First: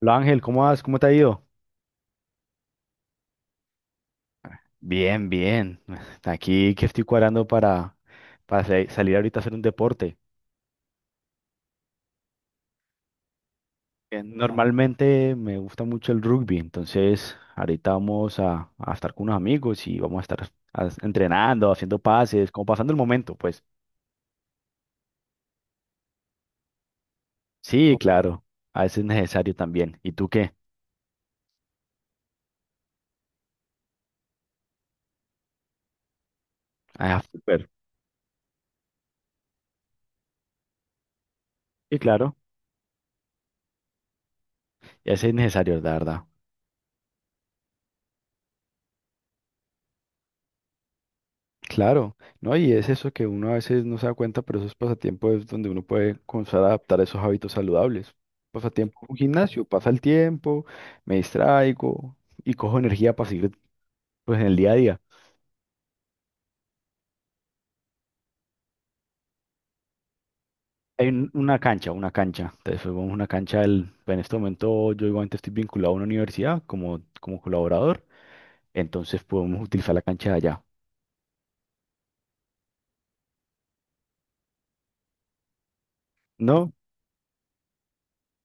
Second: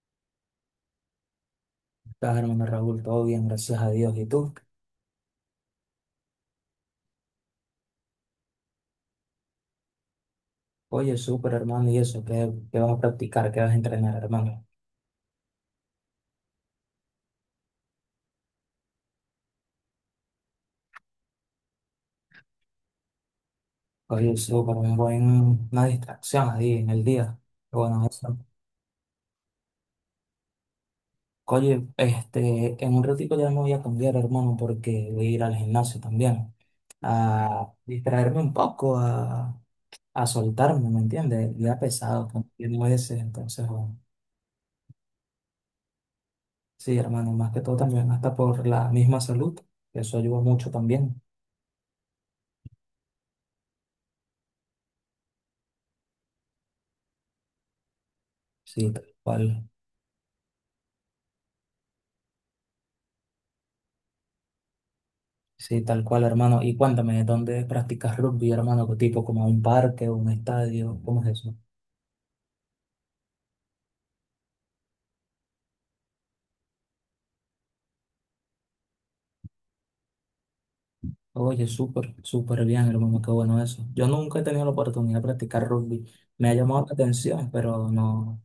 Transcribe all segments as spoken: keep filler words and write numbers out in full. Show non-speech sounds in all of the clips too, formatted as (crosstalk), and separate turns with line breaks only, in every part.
Hola Ángel, ¿cómo vas? ¿Cómo te ha ido?
Estás, hermano Raúl, todo bien, gracias a Dios. ¿Y tú?
Bien, bien. (laughs) Aquí que estoy cuadrando para, para sa- salir ahorita a hacer un deporte.
Oye, súper, hermano, ¿y eso? ¿Qué, qué vas a practicar? ¿Qué vas a entrenar,
Bien.
hermano?
Normalmente me gusta mucho el rugby, entonces ahorita vamos a, a estar con unos amigos y vamos a estar as- entrenando, haciendo pases, como pasando el momento, pues.
Oye, súper, un buen, una distracción ahí en el día.
Sí,
Bueno, eso.
claro, a veces es necesario también. ¿Y tú qué?
Oye, este, en un ratito ya me voy a cambiar, hermano, porque voy a ir al gimnasio también.
Ah, súper.
A distraerme un poco, a, a soltarme, ¿me entiendes? El día
Sí,
pesado,
claro,
con ese, entonces, bueno.
y a veces es necesario, la verdad.
Sí, hermano, más que todo también, hasta por la misma salud, que eso ayuda mucho también.
Claro, ¿no? Y es eso que uno a veces no se da cuenta, pero esos pasatiempos es donde uno puede comenzar a adaptar esos hábitos saludables.
Sí,
Pasatiempo,
tal
un gimnasio,
cual.
pasa el tiempo, me distraigo y cojo energía para seguir pues en el día a día.
Sí, tal cual, hermano. Y cuéntame, ¿dónde practicas rugby, hermano? ¿Qué tipo? ¿Como un parque o un estadio?
Hay
¿Cómo es
un-
eso?
una cancha, una cancha, entonces pues, vamos a una cancha, del- en este momento yo igualmente estoy vinculado a una universidad como, como colaborador, entonces podemos utilizar la cancha de allá,
Oye, súper, súper bien, hermano. Qué bueno eso. Yo nunca he tenido la oportunidad de practicar rugby. Me ha
¿no?
llamado la atención, pero no,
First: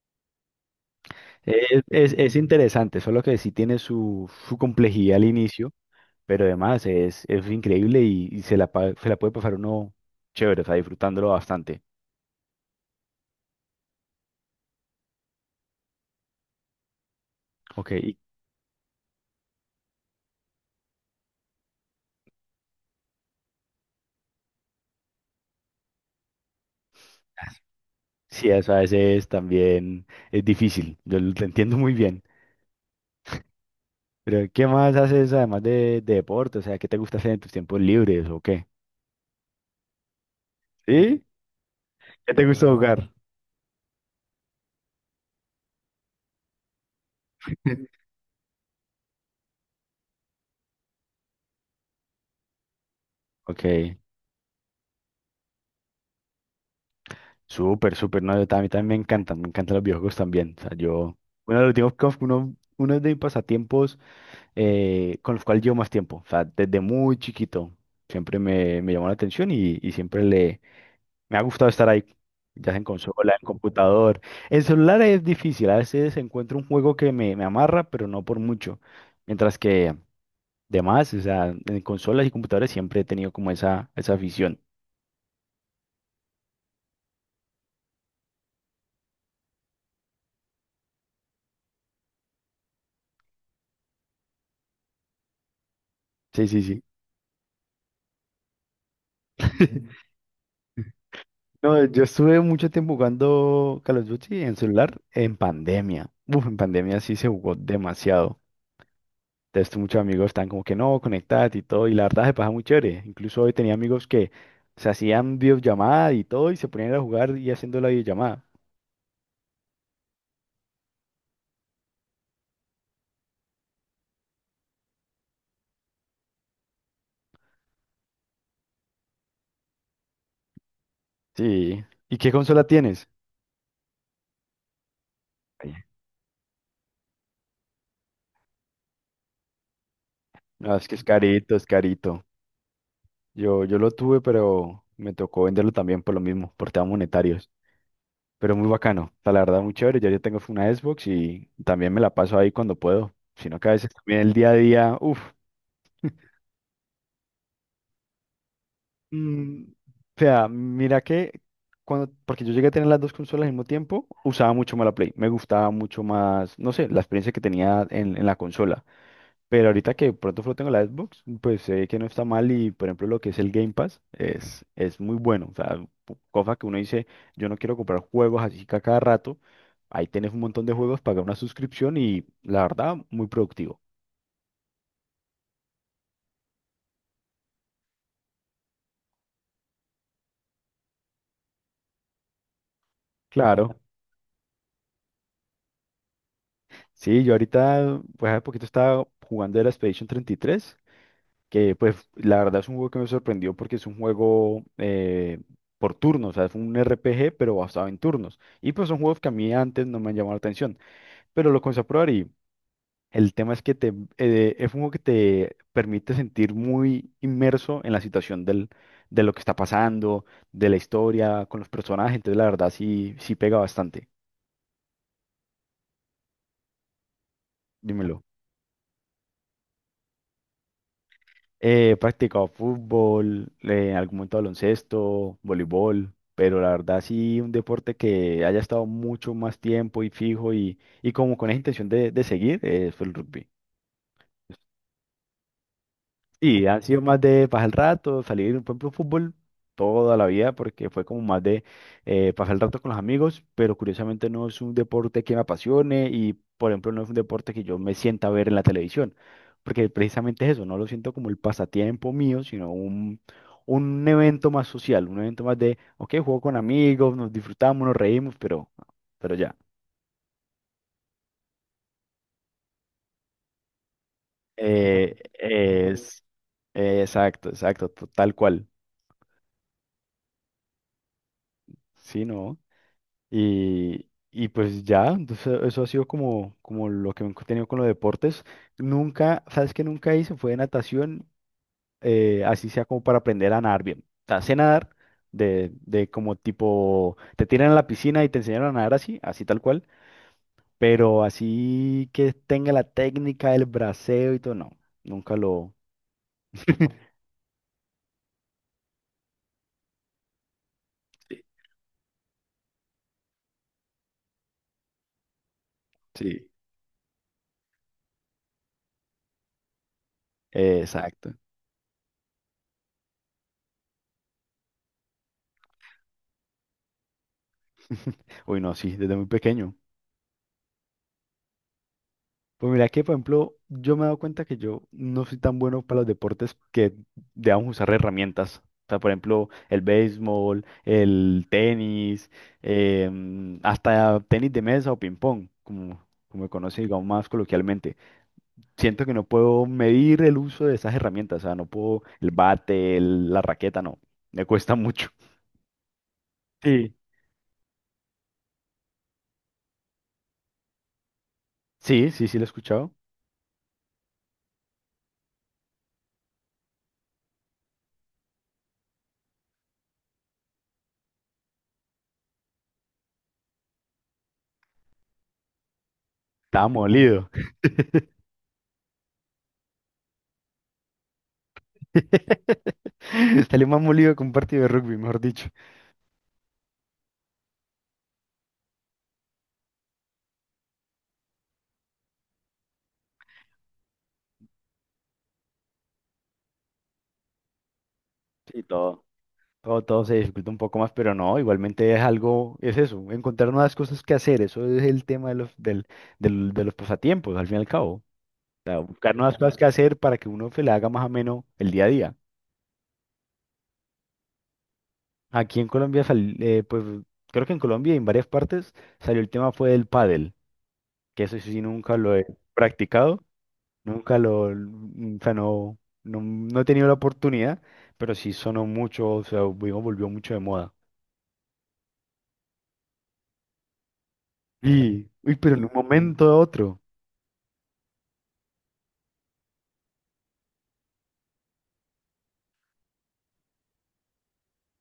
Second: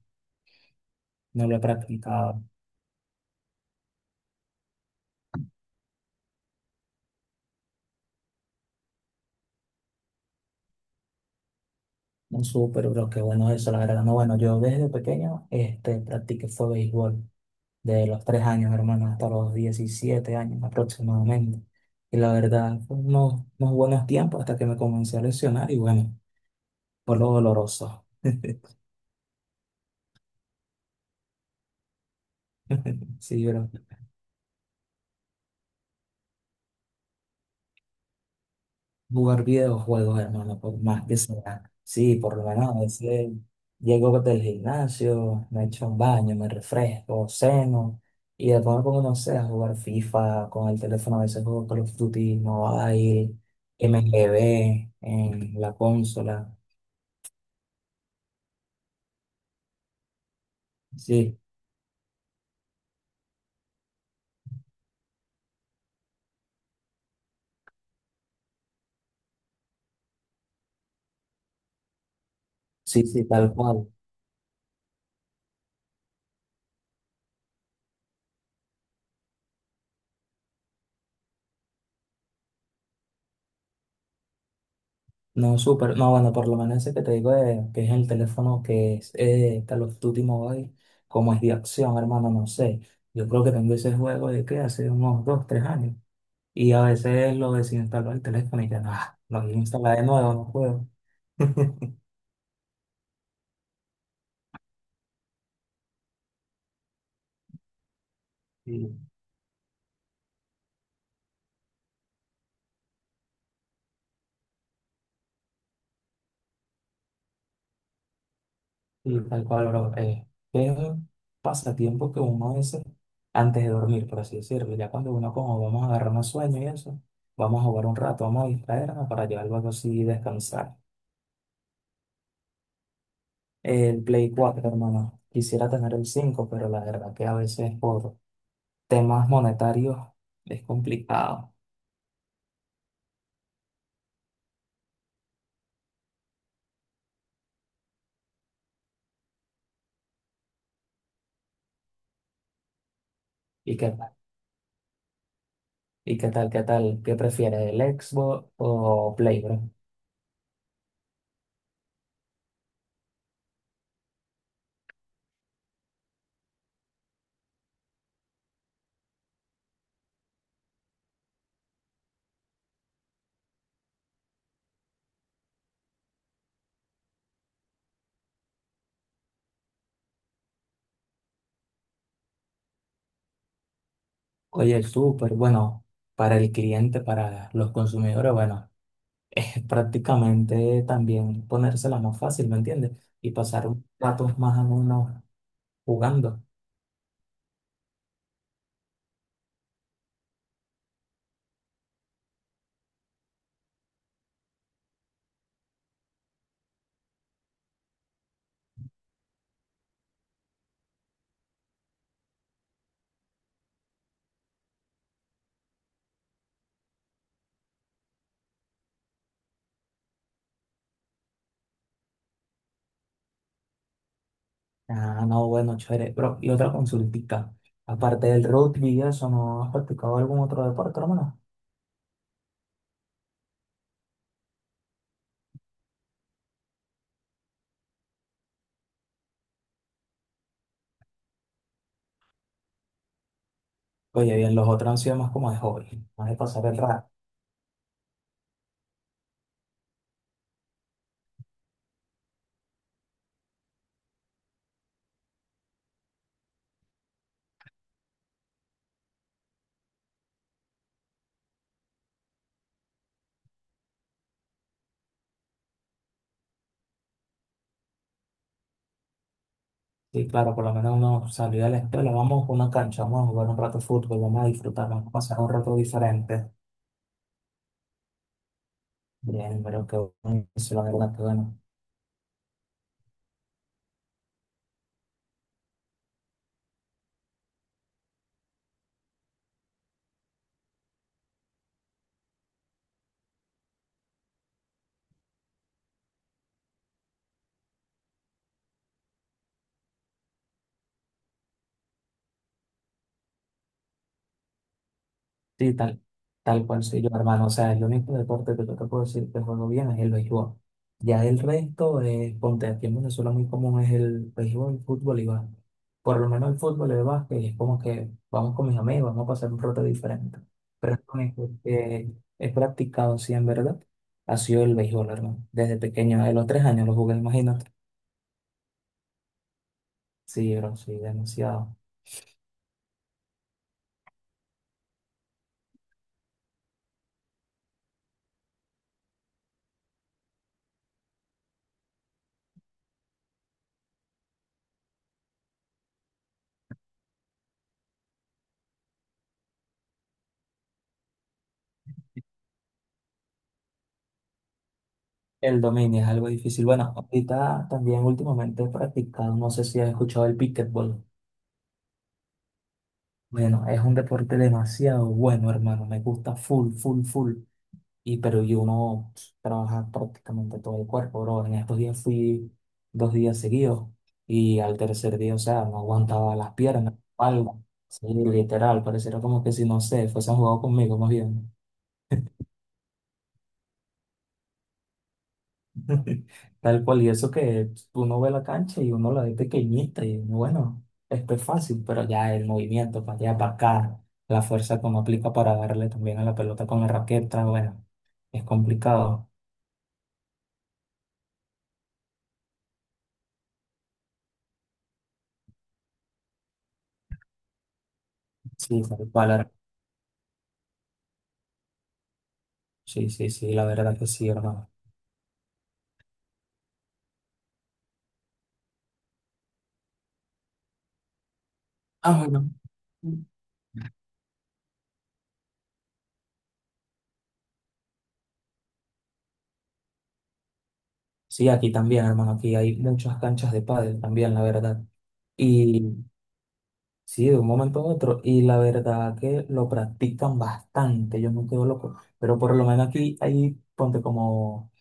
no lo he
Es, es, es
practicado.
interesante, solo que sí tiene su, su complejidad al inicio. Pero además es, es increíble y, y se la, pa- se la puede pasar uno chévere, o sea, disfrutándolo bastante.
No, súper, pero qué bueno eso, la verdad. No, bueno, yo desde pequeño este, practiqué fue béisbol.
Ok.
De
Y
los tres años, hermano, hasta los diecisiete años aproximadamente. Y la verdad, fue unos, unos buenos tiempos hasta que me comencé a lesionar y bueno, fue lo doloroso. (laughs)
sí, eso a veces también es difícil, yo lo te entiendo muy bien.
Sí, pero
Pero ¿qué más haces además de, de deporte? O sea, ¿qué te gusta hacer en tus tiempos libres o qué?
jugar videojuegos, hermano, por más que
¿Sí?
sea. Sí,
¿Qué
por lo
te gusta... Sí.
menos a
..jugar?
veces llego del gimnasio, me echo un baño, me refresco, ceno, y después me pongo, no sé, a jugar FIFA con el teléfono, a veces juego Call of Duty, Mobile,
Ok,
M G B en la consola.
súper, súper. No, yo tam- a mí también me encantan, me encantan los videojuegos también, o sea, yo,
Sí,
uno de los últimos, uno, uno de mis pasatiempos eh, con los cuales llevo más tiempo. O sea, desde muy chiquito siempre me, me llamó la atención y, y siempre le, me ha gustado estar ahí, ya sea en
sí, sí,
consola, en
tal cual.
computador. En celular es difícil, a veces encuentro un juego que me, me amarra, pero no por mucho. Mientras que demás, o sea, en consolas y computadores siempre he tenido como esa, esa afición.
No, súper. No, bueno, por lo menos ese que te digo de, que es el teléfono que es eh, Call of Duty Mobile, como es de acción, hermano, no sé. Yo creo que tengo ese juego de que hace unos dos, tres años.
Sí, sí,
Y a
sí.
veces lo desinstalo el teléfono y ya, no, ah, lo voy a instalar de
(laughs)
nuevo, no puedo.
No,
(laughs)
yo estuve mucho tiempo jugando Call of Duty en celular en pandemia. Uf, en pandemia sí se jugó demasiado.
Y,
Entonces, muchos amigos están como que no, conectadas y todo, y la verdad se pasa muy chévere. Incluso hoy tenía amigos que se hacían videollamada y todo, y se ponían a jugar y haciendo la videollamada.
y tal cual, bro. Eh, es un pasatiempo que uno hace antes de dormir, por así decirlo. Ya cuando uno como vamos a agarrar un sueño y eso, vamos a jugar un rato, vamos a distraernos para llevar algo así y descansar.
Sí. ¿Y qué consola tienes?
El Play cuatro, hermano. Quisiera
Ay.
tener el cinco pero la verdad que a veces por temas monetarios es
No, es que es
complicado.
carito, es carito. Yo, yo lo tuve, pero me tocó venderlo también por lo mismo, por temas monetarios. Pero muy bacano, o sea, la verdad muy chévere. Ya yo tengo una Xbox y también me la paso ahí cuando puedo. Sino que a
¿Y
veces
qué tal?
también el día a día, uff.
¿Y qué tal? ¿Qué tal? ¿Qué prefieres, el Xbox o Play,
Mm,
bro?
o sea, mira que cuando, porque yo llegué a tener las dos consolas al mismo tiempo, usaba mucho más la Play. Me gustaba mucho más, no sé, la experiencia que tenía en, en la consola. Pero ahorita que pronto solo tengo la Xbox, pues sé que no está mal y, por ejemplo, lo que es el Game Pass es, es muy bueno. O sea, pu- cosa que uno dice, yo no quiero comprar juegos así que a cada rato. Ahí tenés un montón de juegos, pagar una suscripción y la verdad, muy productivo.
Oye, el Super, bueno, para el cliente, para los consumidores, bueno, (laughs) es prácticamente también ponérsela más fácil, ¿me entiendes? Y pasar
Claro.
un ratos más o menos jugando.
Sí, yo ahorita, pues hace poquito estaba jugando el Expedition treinta y tres, que pues la verdad es un juego que me sorprendió porque es un juego eh, por turnos, o sea, es un R P G pero basado en turnos. Y pues son juegos que a mí antes no me han llamado la atención, pero lo comencé a probar y el tema es que te, eh, es un juego que te permite sentir muy inmerso en la situación del, de lo que está pasando, de la historia, con los personajes, entonces la verdad sí, sí pega bastante.
Ah, no, bueno, chévere, bro. Y otra consultita.
Dímelo.
Aparte del rugby, y eso, ¿no has practicado algún otro deporte, hermano?
He practicado fútbol, eh, en algún momento baloncesto, voleibol, pero la verdad sí un deporte que haya estado mucho más tiempo y fijo y, y como con esa intención de, de seguir, eh, fue el rugby.
Oye, bien, los otros han sido más como de hobby, más de pasar
Y
el
han sido
rato.
más de pasar el rato, salir, por ejemplo, fútbol toda la vida, porque fue como más de eh, pasar el rato con los amigos, pero curiosamente no es un deporte que me apasione y, por ejemplo, no es un deporte que yo me sienta a ver en la televisión, porque precisamente es eso, no lo siento como el pasatiempo mío, sino un, un evento más social, un evento más de, ok, juego con amigos, nos disfrutamos, nos reímos, pero, pero ya.
Sí, claro, por lo menos uno salió de la escuela, vamos a una cancha, vamos a jugar un rato de fútbol, vamos a disfrutar, vamos a
Eh,
pasar un rato
es,
diferente.
exacto, exacto, to- tal cual,
Bien, pero qué bueno, se lo hago, qué bueno.
sí, ¿no? Y, y pues ya, entonces eso ha sido como, como lo que he tenido con los deportes. Nunca, ¿sabes qué nunca hice? Fue natación, eh, así sea como para aprender a nadar bien. O sea, sé nadar de, de como tipo, te tiran a la piscina y te enseñaron a nadar así, así tal cual, pero así que tenga la técnica del braceo y todo, no, nunca lo...
Sí, tal, tal cual soy yo, hermano. O sea, el único deporte que yo te puedo decir que juego bien es el béisbol. Ya el
Sí.
resto, eh, ponte aquí en Venezuela muy común es el béisbol, el fútbol y básquet. Por lo
Sí.
menos el fútbol y el básquet es como que vamos con mis amigos, vamos a pasar un rato diferente.
Eh,
Pero es lo
exacto.
único que he practicado, sí, en verdad, ha sido el béisbol, hermano. Desde pequeño, de los tres años lo jugué, imagínate.
(laughs) Uy, no, sí, desde muy pequeño.
Sí, bro, sí, demasiado.
Pues mira que, por ejemplo, yo me he dado cuenta que yo no soy tan bueno para los deportes que debamos usar herramientas. O sea, por ejemplo, el béisbol, el tenis, em, hasta tenis de mesa o ping-pong, como, como me conoce, digamos, más coloquialmente. Siento que no puedo medir el uso de esas herramientas, o sea, no puedo el bate, el- la raqueta, no. Me cuesta mucho.
El dominio es algo difícil. Bueno,
Sí.
ahorita también últimamente he practicado, no sé si has escuchado el pickleball.
Sí, sí, sí, lo he escuchado.
Bueno, es un deporte demasiado bueno, hermano. Me gusta full, full, full. Y pero y uno trabaja prácticamente todo el cuerpo, bro. En estos días fui dos días seguidos y al tercer día, o sea, no aguantaba las
Estaba
piernas,
molido.
algo. Sí, literal, pareciera como que si no sé, fuesen jugado conmigo más bien.
(laughs) Salí más molido que un partido de rugby, mejor dicho.
(laughs) Tal cual, y eso que uno ve la cancha y uno la ve pequeñita y bueno, esto es fácil, pero ya el movimiento para allá, para acá, la fuerza que uno aplica para darle también a la pelota con la raqueta, bueno. Es
Sí, todo.
complicado.
Todo, todo se dificulta un poco más, pero no, igualmente es algo, es eso, encontrar nuevas cosas que hacer, eso es el tema de los, del, del- de los pasatiempos, al fin y al cabo. O sea,
Sí, tal
buscar
cual,
nuevas
her-
cosas que hacer para que uno se le haga más ameno el día a día.
Sí, sí, sí, la verdad que sí, hermano.
Aquí en Colombia, sal- eh, pues creo que en Colombia y en varias partes salió el tema fue del pádel, que eso sí nunca lo
Ah,
he
bueno.
practicado, nunca lo, mm, o sea, no, no, no he tenido la oportunidad, pero sí sonó mucho, o sea, volvió volvió mucho de moda.
Sí, aquí también, hermano. Aquí hay muchas canchas de pádel también, la verdad.
Y, uy, pero en un
Y
momento a otro.
sí, de un momento a otro. Y la verdad que lo practican bastante. Yo me quedo loco. Pero por lo menos aquí hay, ponte como,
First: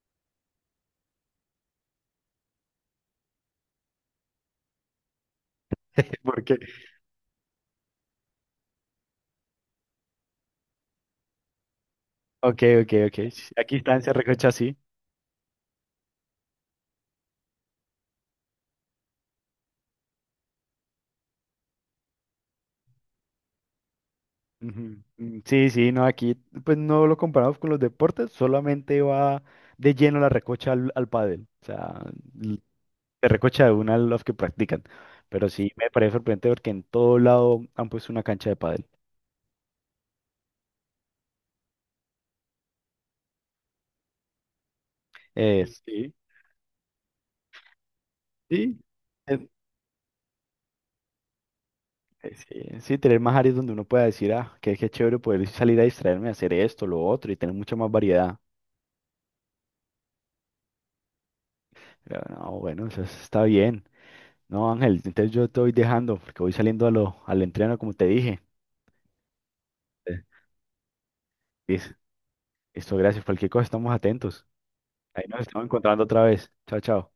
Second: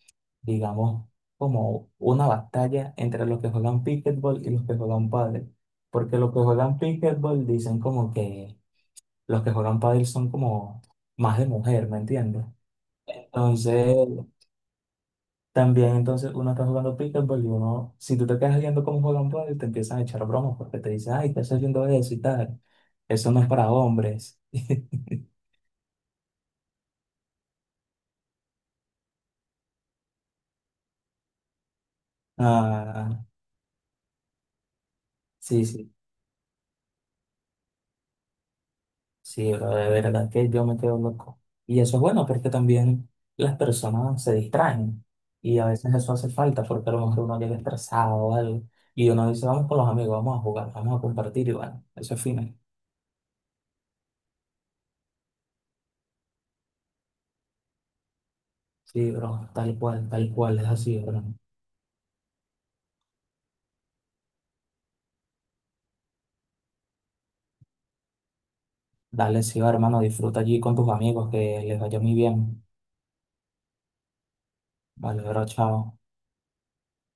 digamos, como una batalla entre los que juegan pickleball y los que juegan pádel. Porque los que
Porque,
juegan pickleball dicen como que los que juegan pádel son como más de mujer, ¿me entiendes?
ok, ok, ok. Sí, aquí
Entonces,
están, se recocha sí.
también entonces uno está jugando pickleball y uno, si tú te quedas viendo cómo juegan pádel, te empiezan a echar bromas porque te dicen, ay, estás haciendo eso y tal. Eso no es para hombres. (laughs)
Ujú. Mm, Sí, sí, no, aquí pues no lo comparamos con los deportes, solamente va de lleno la recocha al, al pádel. O sea, l-
Ah,
se recocha de una a los que practican. Pero
sí,
sí me
sí,
parece sorprendente porque en todo lado han puesto una cancha de pádel.
sí, pero de verdad que yo me quedo loco. Y eso es bueno porque también las personas se distraen y
Eh,
a veces
sí,
eso hace falta porque a lo mejor uno llega estresado o algo
sí,
y uno dice,
eh,
vamos con los amigos, vamos a jugar, vamos a compartir y bueno, eso es
eh,
fino.
sí, sí, tener más áreas donde uno pueda decir, ah, qué, qué chévere poder salir a distraerme, hacer esto, lo otro y tener mucha más variedad.
Sí, bro, tal cual, tal cual, es así, bro.
Pero, no, bueno, eso está bien. No, Ángel, entonces yo te voy dejando porque voy saliendo a lo, al entreno, como te dije.
Dale, sí, va, hermano,
Eh,
disfruta allí con tus amigos, que les
Listo,
vaya muy bien.
listo, gracias. Cualquier cosa, estamos atentos.
Vale,
Ahí nos
bro,
estamos
chao.
encontrando otra vez. Chao, chao.